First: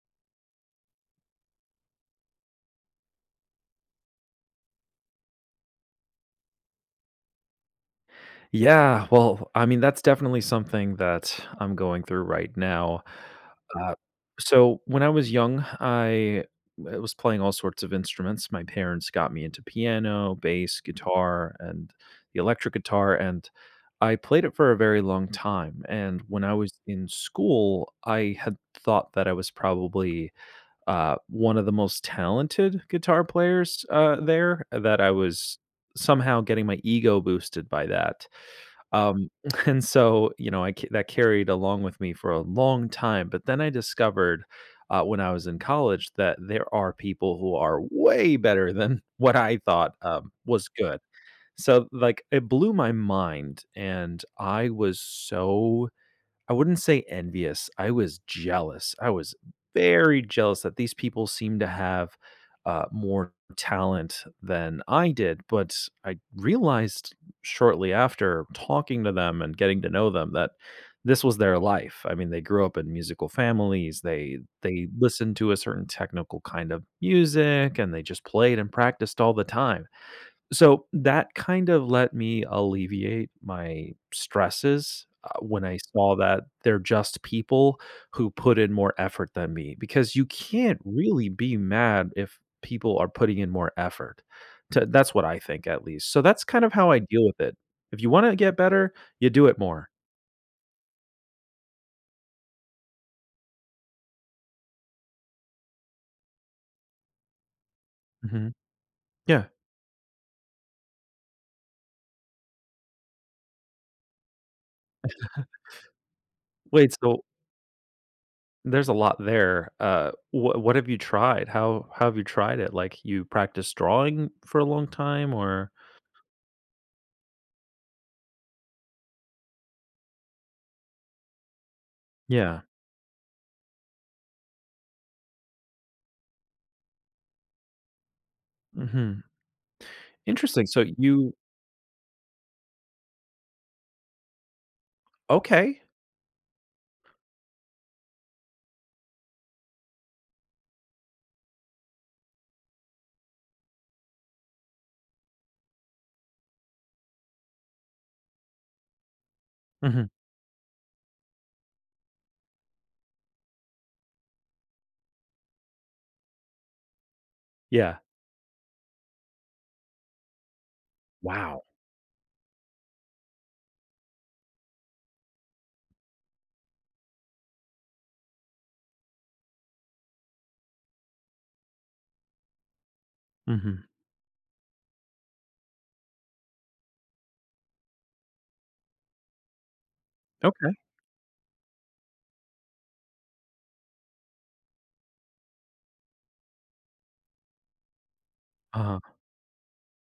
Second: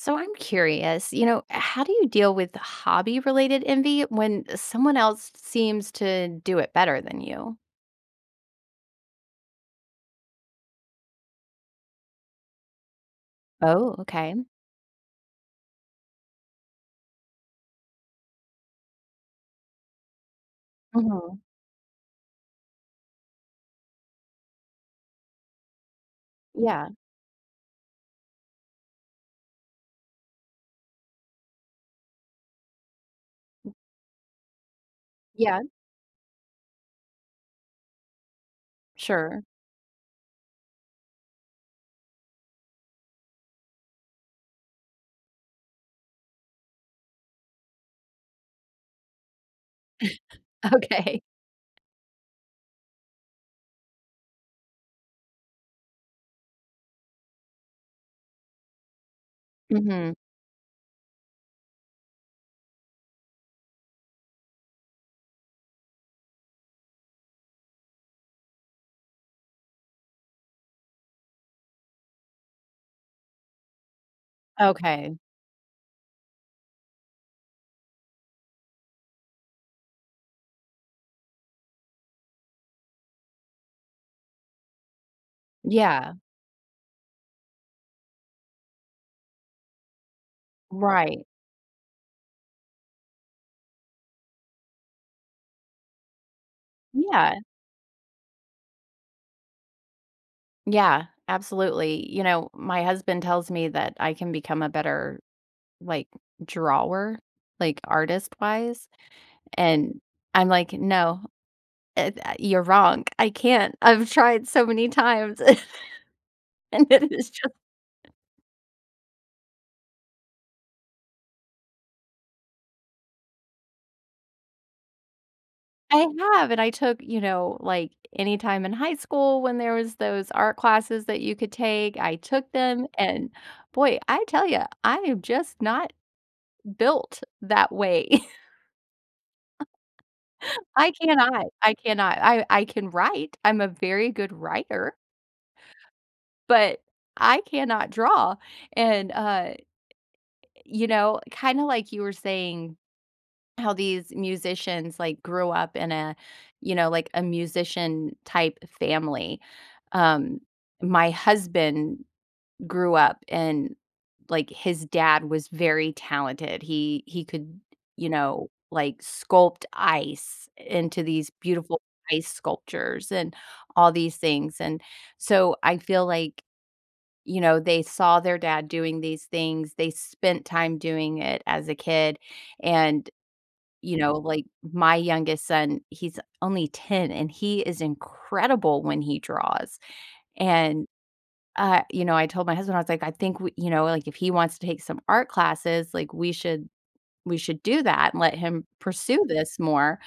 So, I'm curious, you know, how do you deal with the hobby related envy when someone else s seems to do it better than you? Yeah, well, I mean, that's definitely something that I'm going through right now. Oh, Uh, okay. so when I was young, I w was playing all sorts of instruments, my parents got me into piano, bass, Uh-huh. guitar, and the electric guitar, and I played it for a very long time, and when I was Yeah. in school, I had thought that I was probably, uh, 1 of the most talented guitar M players, uh, there, and that I was Yeah. somehow getting my ego boosted by that. Um, Sure. and so, you know, I that carried along with me for a long time, but then I discovered, uh, when I was in college that there are people who are way better than what I thought, um, was good. Okay. So, like, it blew my mind, and I was so I wouldn't say envious, I was jealous, I was Mhm. very jealous that these people seem to have, uh, more talent than I did, but I realized, shortly after talking to them and getting to know them that this was their life, I mean, they grew up in musical families, they they Okay. listened to a certain technical kind of music, and they just played and practiced all the time. So that kind of let me alleviate my stresses, uh, when I Yeah. saw that they're just people who put in more effort than me because you can't Right. really be mad if people are putting in more effort to that's what I think at least. So that's kind of how I deal Yeah. with it, if you wanna get better, you do it more. Yeah, absolutely, you know, my husband tells me that I can become a better, like, drawer? Like, Mhm, artist-wise? yeah. And, I'm like, "No. Eh, tha you're wrong, I can't, I've tried so many times," and Wait, it so is just there's a lot there, uh, wha what have you tried? How how have you tried it? Like, you practiced drawing for a long time? Or I have, and I took, you know like, anytime in high school when there was those art classes that you could take, I took Yeah. them, and boy, I tell you, I am just not built that way. Mhm. Interesting, so I you cannot, I cannot, I I can write, I'm a very good writer. Okay. But, I cannot draw, and, uh you know, kinda like you were saying how these musicians, like, grew up in a, you know, like, a musician-type family, Mhm. um, my husband grew up, and, like, his dad was very talented, he he could, Yeah. you know, like, sculpt ice into these Wow. beautiful ice sculptures and all these things, and so I feel like, you know, they saw their dad doing these things, they spent time doing it as a kid, and, Mhm. you know, like, my youngest son he's only 10, and he is incredible when he draws, Okay. and uh, you know, I told my husband, I was like, "I think we" you know, like, "if he wants to take some art classes," like, "we should we should do that and let him Uh-huh. pursue this more."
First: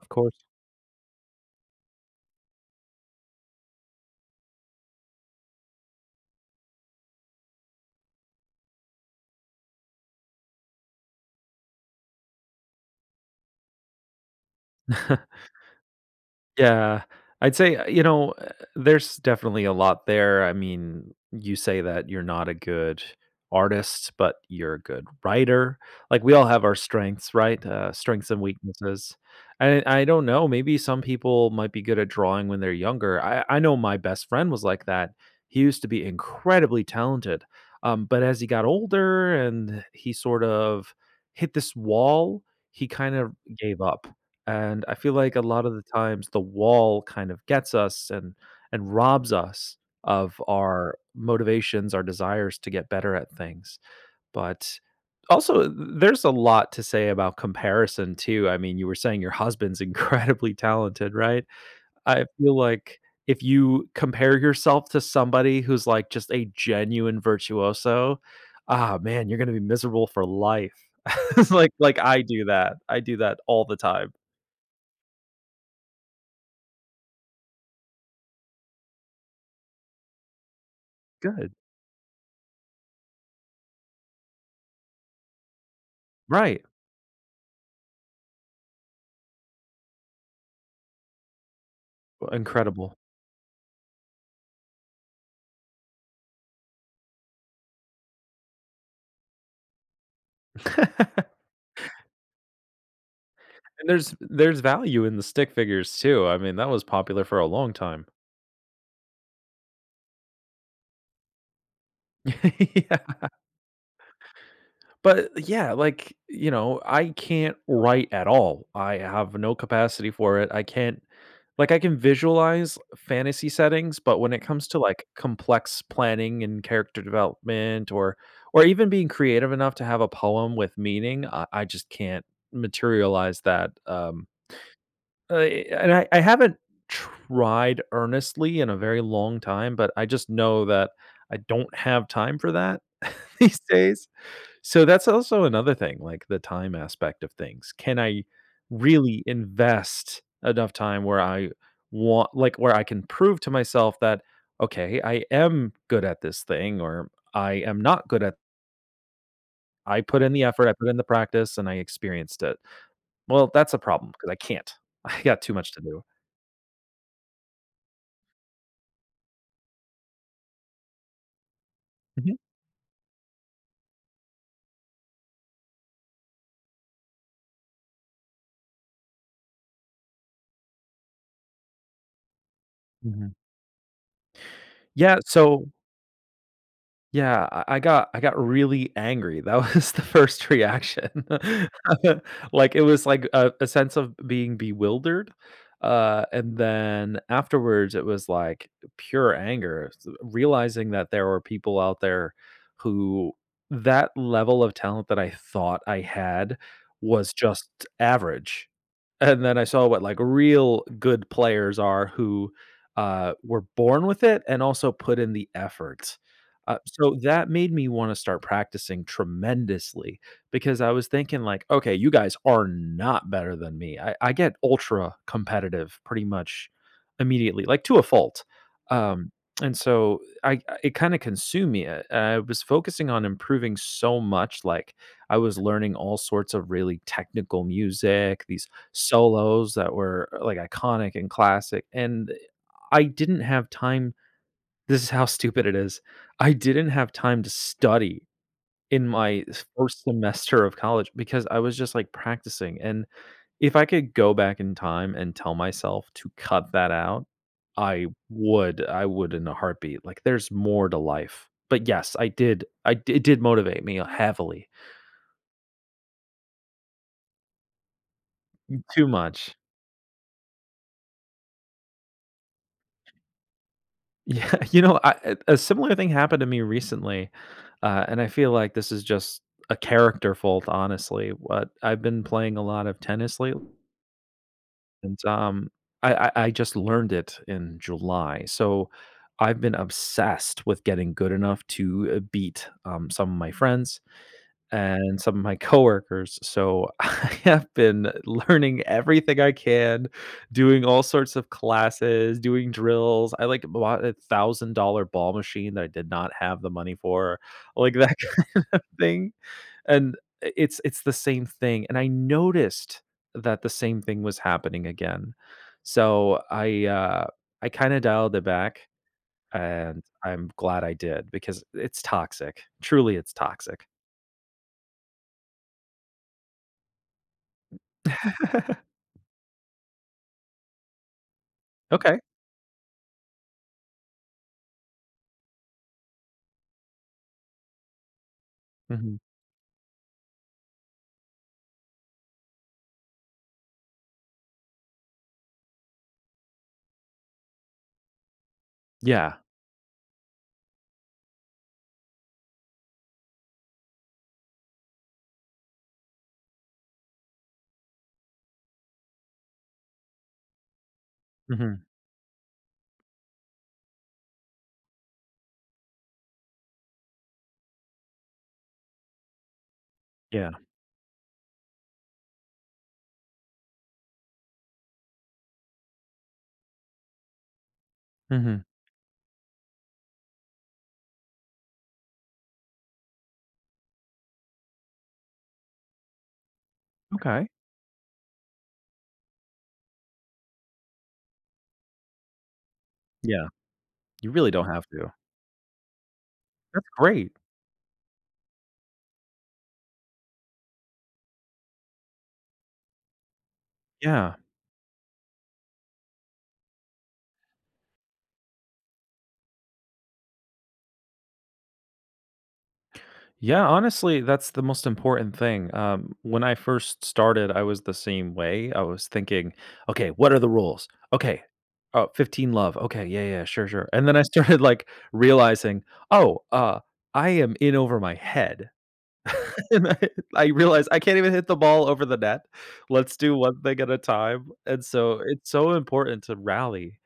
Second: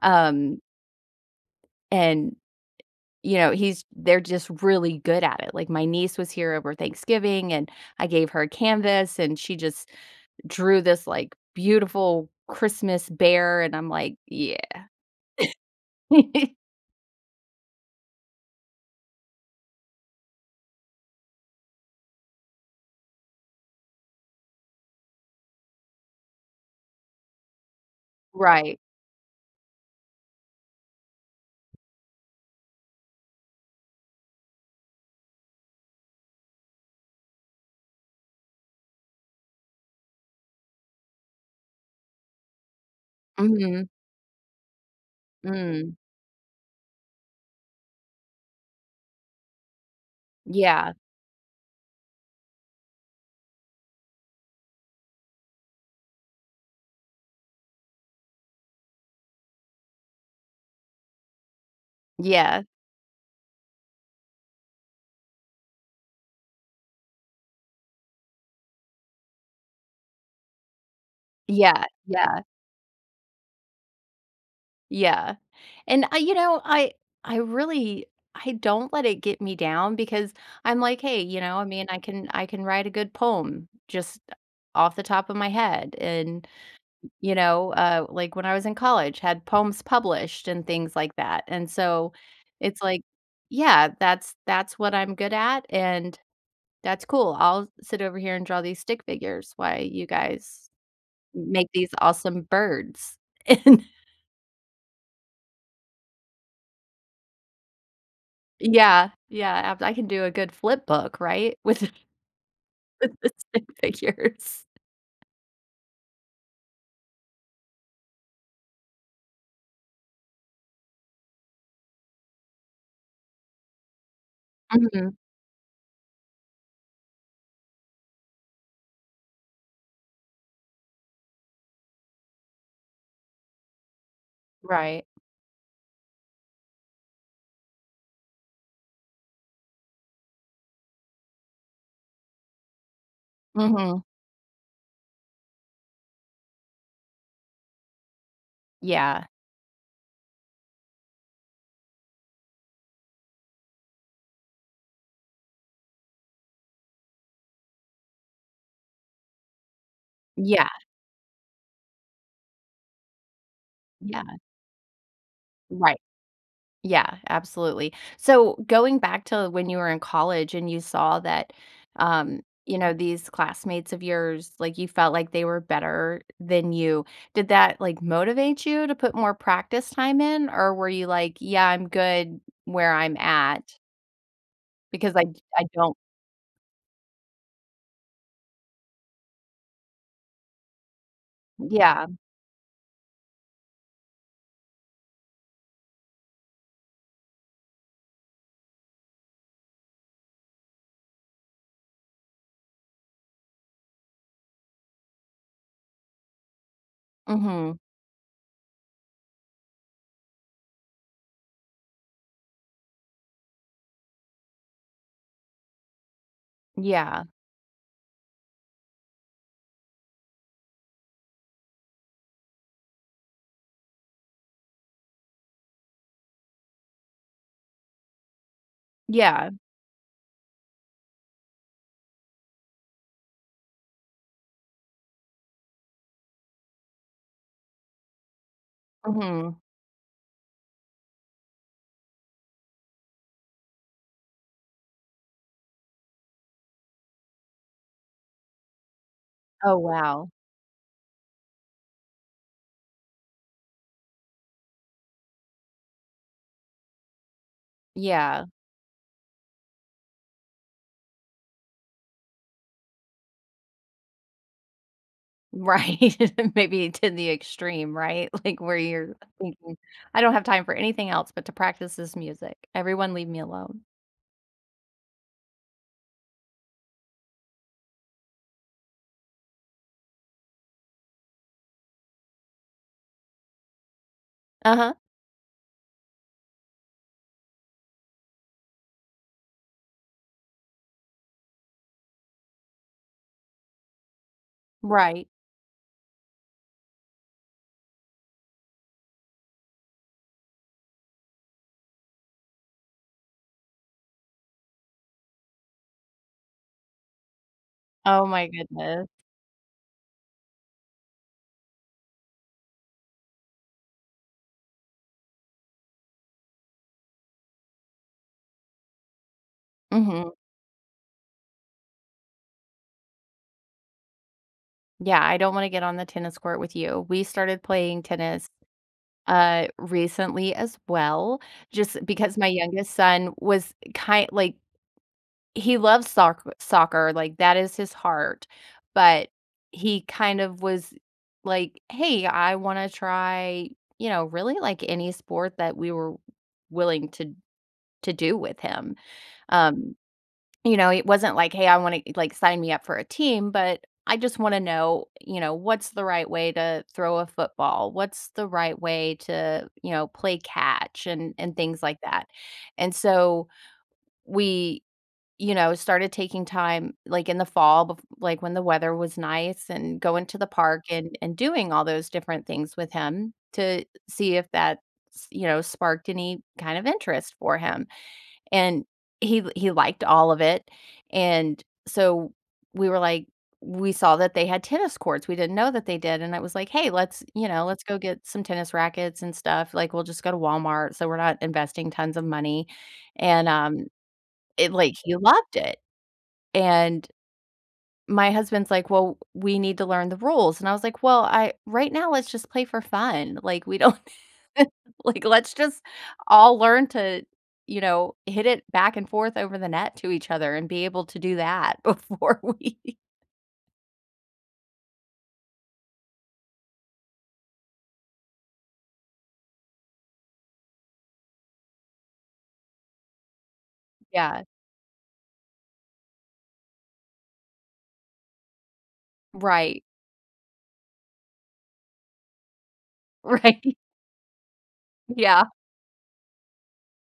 Of course. Um... and, you know, he's they're just really good at it, like, my niece was here over Thanksgiving, and I gave her a canvas, and she just drew this, like, beautiful Christmas bear, and I'm like, "Yeah." Yeah, I'd say eh, you know, uh, there's definitely a lot there, I mean, you say that you're not a good artist, but you're a good writer, like, we all have our strengths, right? Uh, strengths and Right. weaknesses, and I don't know, maybe some people might be good at drawing when they're younger, I I know my best friend was like that, he used to be incredibly talented, um, but as he got older and he sort of hit this wall, he kind of gave Mhm. up, and I feel like a lot of the Mm. times, the wall kind of gets us and and robs us of Yeah. our motivations our desires to get better at things, but, also, th there's a lot to say about comparison, too, I mean, you were saying your husband's incredibly talented, right? I feel Yeah. like if you compare yourself to somebody who's, like, just a genuine virtuoso ah man, you're gonna be miserable for life, it's like Yeah, like I yeah. do that, I do that all the time. Yeah, and, I you know, I I really I don't let it get me down because I'm like, "Hey." You Good. know? I mean, "I can I can write a good poem just, uh, off the top of my head? And" Right. you know, uh, like, "when I was in college, had poems published and things like that." And so, Wha it's incredible. like yeah, "that's that's what I'm good at, and that's cool. I'll sit over here and draw these stick figures while you guys m make these awesome birds." And And there's there's value in the stick figures too, I mean, that was popular for a long time. N yeah, yeah. ab I can do a good flipbook, right, with with Yeah. the stick figures. But, eh, yeah, like, y you know, I can't write at all, I have no capacity for it, I can't like, I can visualize fantasy settings, but when it comes to, like, Mhm. complex planning and character development or or even being creative enough to have a poem with meaning, I I just can't materialize that. Um, Right. uh, eh, and I I haven't tried earnestly in a very long time, but I just know that I don't have time for that these Mhm. days, so, that's also another thing, like, the time aspect of things. Can I really Yeah. invest enough time where I want like, where I can prove to myself that, "Okay, I am good at this thing or I am not good at" "I put in the Yeah. effort, I put in the practice, and I experienced it." Well, that's a problem 'cause I Yeah. can't. I got too much to Right. do. Yeah, absolutely. So, going back to when you were in college and you saw that, Mhm. um, you know, these classmates of yours, like, you felt like they were better than you, did that, like, motivate you to put more practice time in, or were you like, "Yeah, I'm good where I'm Mhm. at?" Because Yeah, I d I so don't yeah. I I got, I got really angry, that was the first reaction. Yeah. Like, it was like a a sense of being bewildered. Uh, and then afterwards, it was like pure anger, s uh, realizing that there were people out there who that level of talent that I thought I had was just Mhm. average, and then I saw what, like, real good players are who, uh, were born with it and also put in the effort. Uh, so Yeah. that made me wanna start practicing tremendously, because I was thinking like, "Okay, you guys are not better than me." I I get ultra competitive, pretty much, immediately- like, to a fault, um, Yeah. and so I it kinda consumed me, I I was focusing on improving so much, like, I was learning all sorts of really technical music, these Mhm. solos that were, e like, iconic and classic, and, eh, I didn't have time this is how stupid it is, I didn't have time to study in my s Oh, 1st wow. semester of college because I was just, like, practicing, and if I could go back in time and tell myself to cut that out, I Yeah. would. I would in a heartbeat, like, there's more to life. But, yes, I did. I it did motivate me heavily. Right, maybe to the extreme, right? Like, where N too you're much. thinking, I don't have time for anything else but to practice this music. Everyone leave me alone. Yeah. You know, I a similar thing happened to me recently, uh, and I feel like this is just a character fault, honestly. What I've been playing a lot of tennis late Uh-huh. and, um, I I I just learned it in July, so, I've been obsessed with getting good enough to, uh, beat, um, some of my friends and Right. some of my coworkers, so, I have been learning everything I can, doing all sorts of classes, doing drills, I, like, bought a $1,000 ball machine that I did not have the money for, like that Oh my kind of goodness. thing. And i it's it's the same thing, and I noticed that the same thing was happening again, so I, uh, I kinda dialed it back, and Mhm. I'm glad I did because it's toxic, truly, it's toxic. Yeah, I don't wanna get on the tennis court with you. We started playing tennis, uh, recently as well just, eh, Okay. because my youngest son was, eh, ki like, he loves soc soccer, like, that is his heart, Mhm. but he kind of was like, "Hey, I wanna try" you know, really, like, any sport that we were willing to to do with him, Yeah. um, you know, it wasn't like, "Hey, I wanna e" like, "Sign me up for a team," but "I just wanna know," you know, "what's the right way to throw a football? What's the right way to, you know, play catch" and and Mhm. things like that? And so, we, you know, started taking time, like, in the fall, bef like, when the weather was nice and going to the Yeah. park and and doing all those different things with him to see if that, s you know, sparked any kind of interest for him, Mhm. and he he liked all of it. And so, we were like we saw that they had tennis courts, we didn't know that they did, and I was like, "Hey, let's" you Okay. know, "Let's go get some tennis rackets and stuff." Like, we'll just go to Walmart so we're not investing tons of money, Yeah. and, um, You really don't it have like to. he loved it! That's And great. my husband's like, "Well, we need to learn the rules." And I was like, "Well, I right now, let's just play for fun. Like, we don't Yeah. like, let's just all learn to, you know, hit it back and forth over the net to each other and be able to do that before we" Yeah, honestly, that's the most important thing, um. When I first started, I was the same way, I was thinking, "Okay. What are the rules? Okay. Oh, 15 love. Okay, yeah, yeah, yeah, sure, sure." And then I Yeah. started, like, realizing, "Oh, uh, I am in over my head." Right. And I, I realized I can't even hit the ball over the net. Let's do one Right. thing at a time, and so, Yeah. it's so important to rally.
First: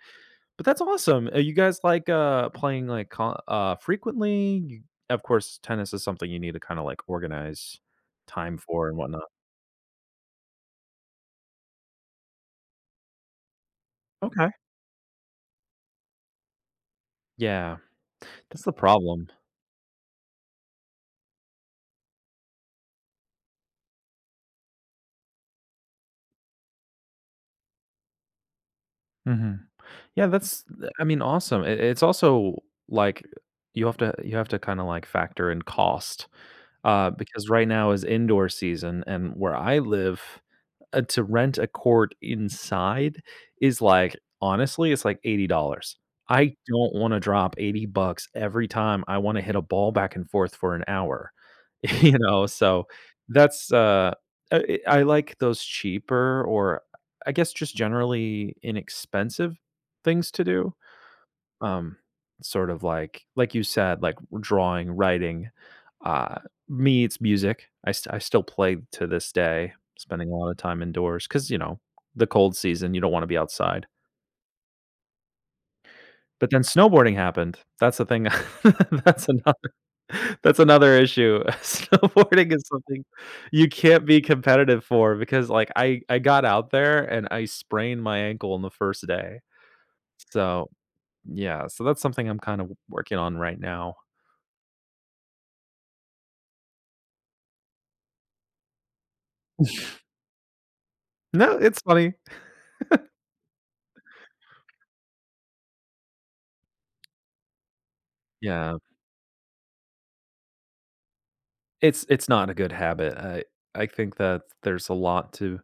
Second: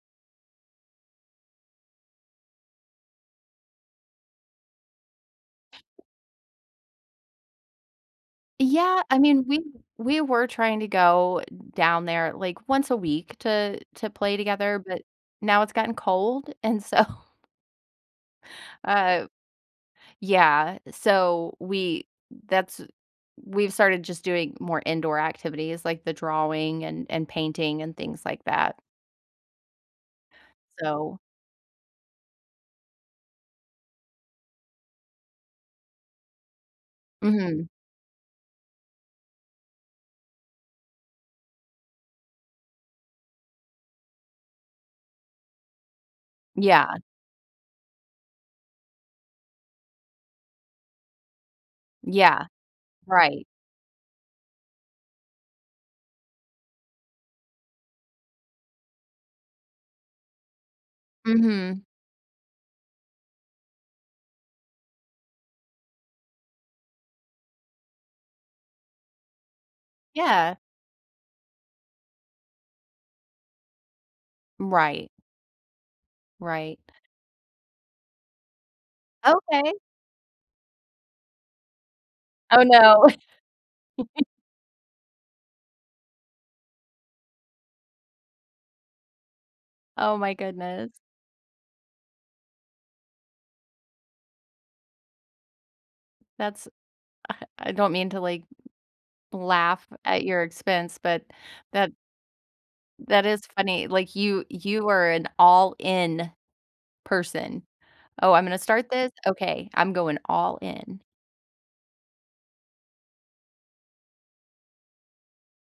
But that's awesome! Uh, you guys, like, uh, playing, like, con n uh, frequently? Of course, tennis is something you need to kinda, like, organize time for and Yeah. I whatnot. mean, we we were trying to go down there, like, once a week to to play Okay. together, but now it's gotten cold, and so Yeah. That's the uh, problem. yeah, so we that's we've started just doing more indoor activities like the drawing and and painting and things like that. Mhm, yeah, that's th I So mean, awesome, I it's also like, you have to you have to kinda, like, factor in cost, uh, because right Mhm. now is indoor season and where I live, uh, to rent a court inside is, like honestly, it's, like, $80 dollars, I don't Yeah. wanna drop $80 bucks every time I wanna hit a ball back and forth for an hour, you Yeah. know? So, Right. that's uh uh eh I like those cheaper or I I guess, just generally inexpensive things to do? Mhm. Um, sort of like like you said, like w drawing, writing, uh me? It's music, I st I still play to this day, spending a lot of Yeah. time indoors 'cause, you know, the cold season, you don't wanna be outside. Right. But then, Right. snowboarding happened, that's the thing tha that's another Okay. that's another issue, snowboarding Oh, is something no. you can't be competitive for because, like, I I got out there and I sprained my ankle on the first day. Oh my So goodness. yeah, so that's something I'm kind of w working on right now. That's I I don't mean to, like, laugh at your expense, but No, it's that funny. that is funny, like, you you are an all-in person. "Oh, I'm gonna Yeah. start this? Okay. I'm going all in." It's it's not a good habit. I I think that there's a lot to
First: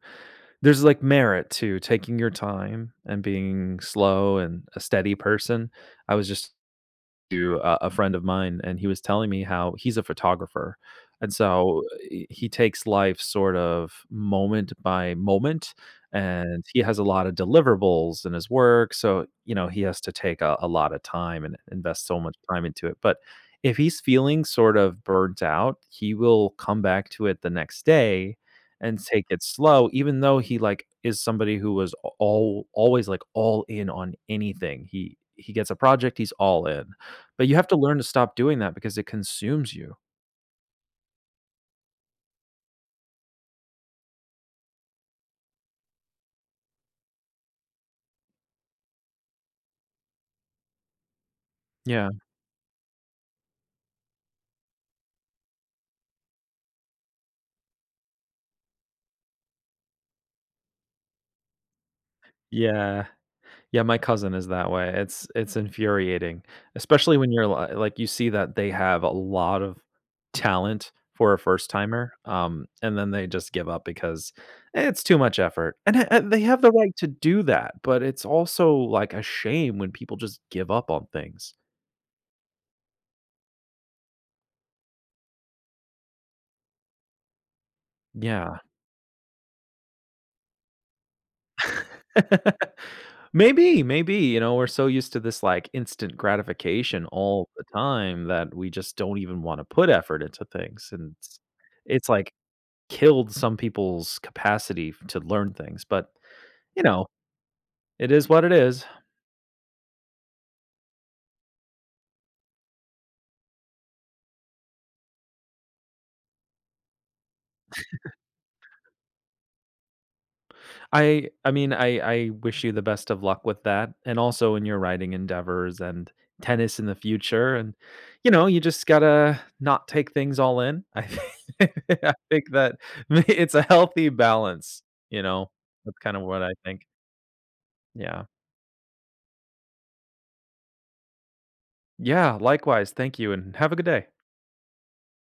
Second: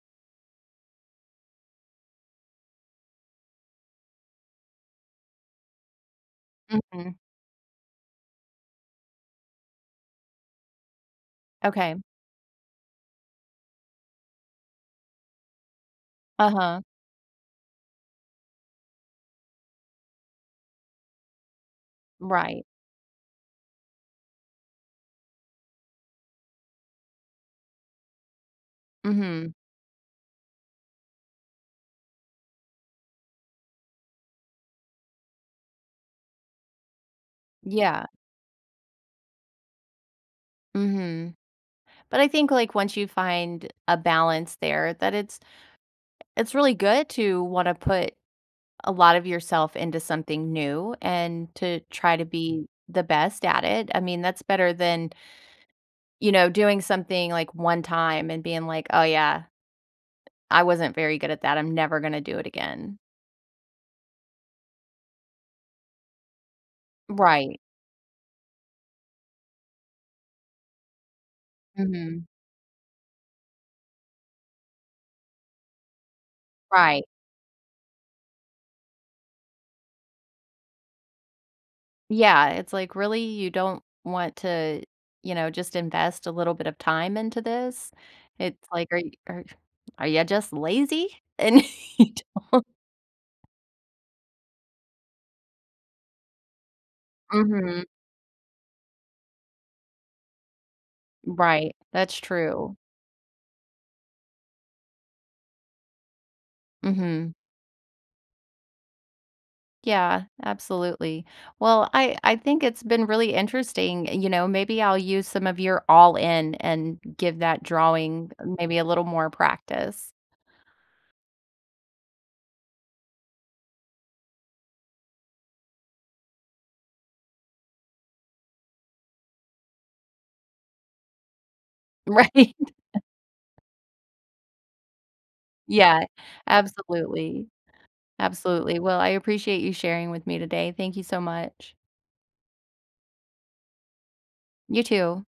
there's, like, merit to taking your time and being slow and a steady person. I was just Mhm. to a a friend of mine, and he was telling me how he's a photographer and so, Okay. uh, eh, he takes life sort of moment by moment, and he Uh-huh. has a lotta deliverables in his work, so, you know, he has to take a a lotta time and invest so much Right. time into it, but if he's feeling sort of burnt out, he will come back to it the next day and take it Mhm. slow even though he, like, is somebody who was a al always, like, all in on anything. He he gets a project, he's all in. But you have to learn to Yeah. stop doing that because it consumes you. Mhm. But I think, like, once you find a balance there, that it's it's really good to wanna put a lot of yourself into something new and to Yeah. try to be the best at it. I mean, that's better than you know, doing something, like, one-time and being like, "Oh yeah” I wasn't very good at that, I'm never gonna do it again. Yeah. Yeah, my cousin is that way; it's it's infuriating. Especially when you're Right. li like, you see that they have a lot of talent for a first timer, Mhm. um, and then they just give up because, "it's too much effort," and a and they have the right Right. to do that, but it's also, like, a shame when people just give up on things. Yeah, it's like, "Really? You don't want to, you know, just invest a little bit of time into this?" It's Yeah. like, "Are are are ya just lazy? And you don't" Maybe, maybe, you know, we're so used to this, like, instant gratification all the Mhm. time that we just don't even wanna put effort into things, and it's Right, it's, that's like, true. killed some people's capacity f to learn things, but you know? Mhm. It is what it is. Yeah, absolutely. Well, I I think it's been really interesting, you know, maybe I'll use some of your, "all-in" and give that drawing maybe a little more practice. I I mean, I I wish you the best of luck with that and also in your writing endeavors, and tennis in the future, and, you know, you just gotta not take things all-in. I thi I think Right. that may it's a healthy balance, you know? That's Yeah, kinda what I think. absolutely. Yeah. Absolutely, well, I appreciate you sharing with me today, thank you so much. Yeah, likewise, thank you and have a good day. You too.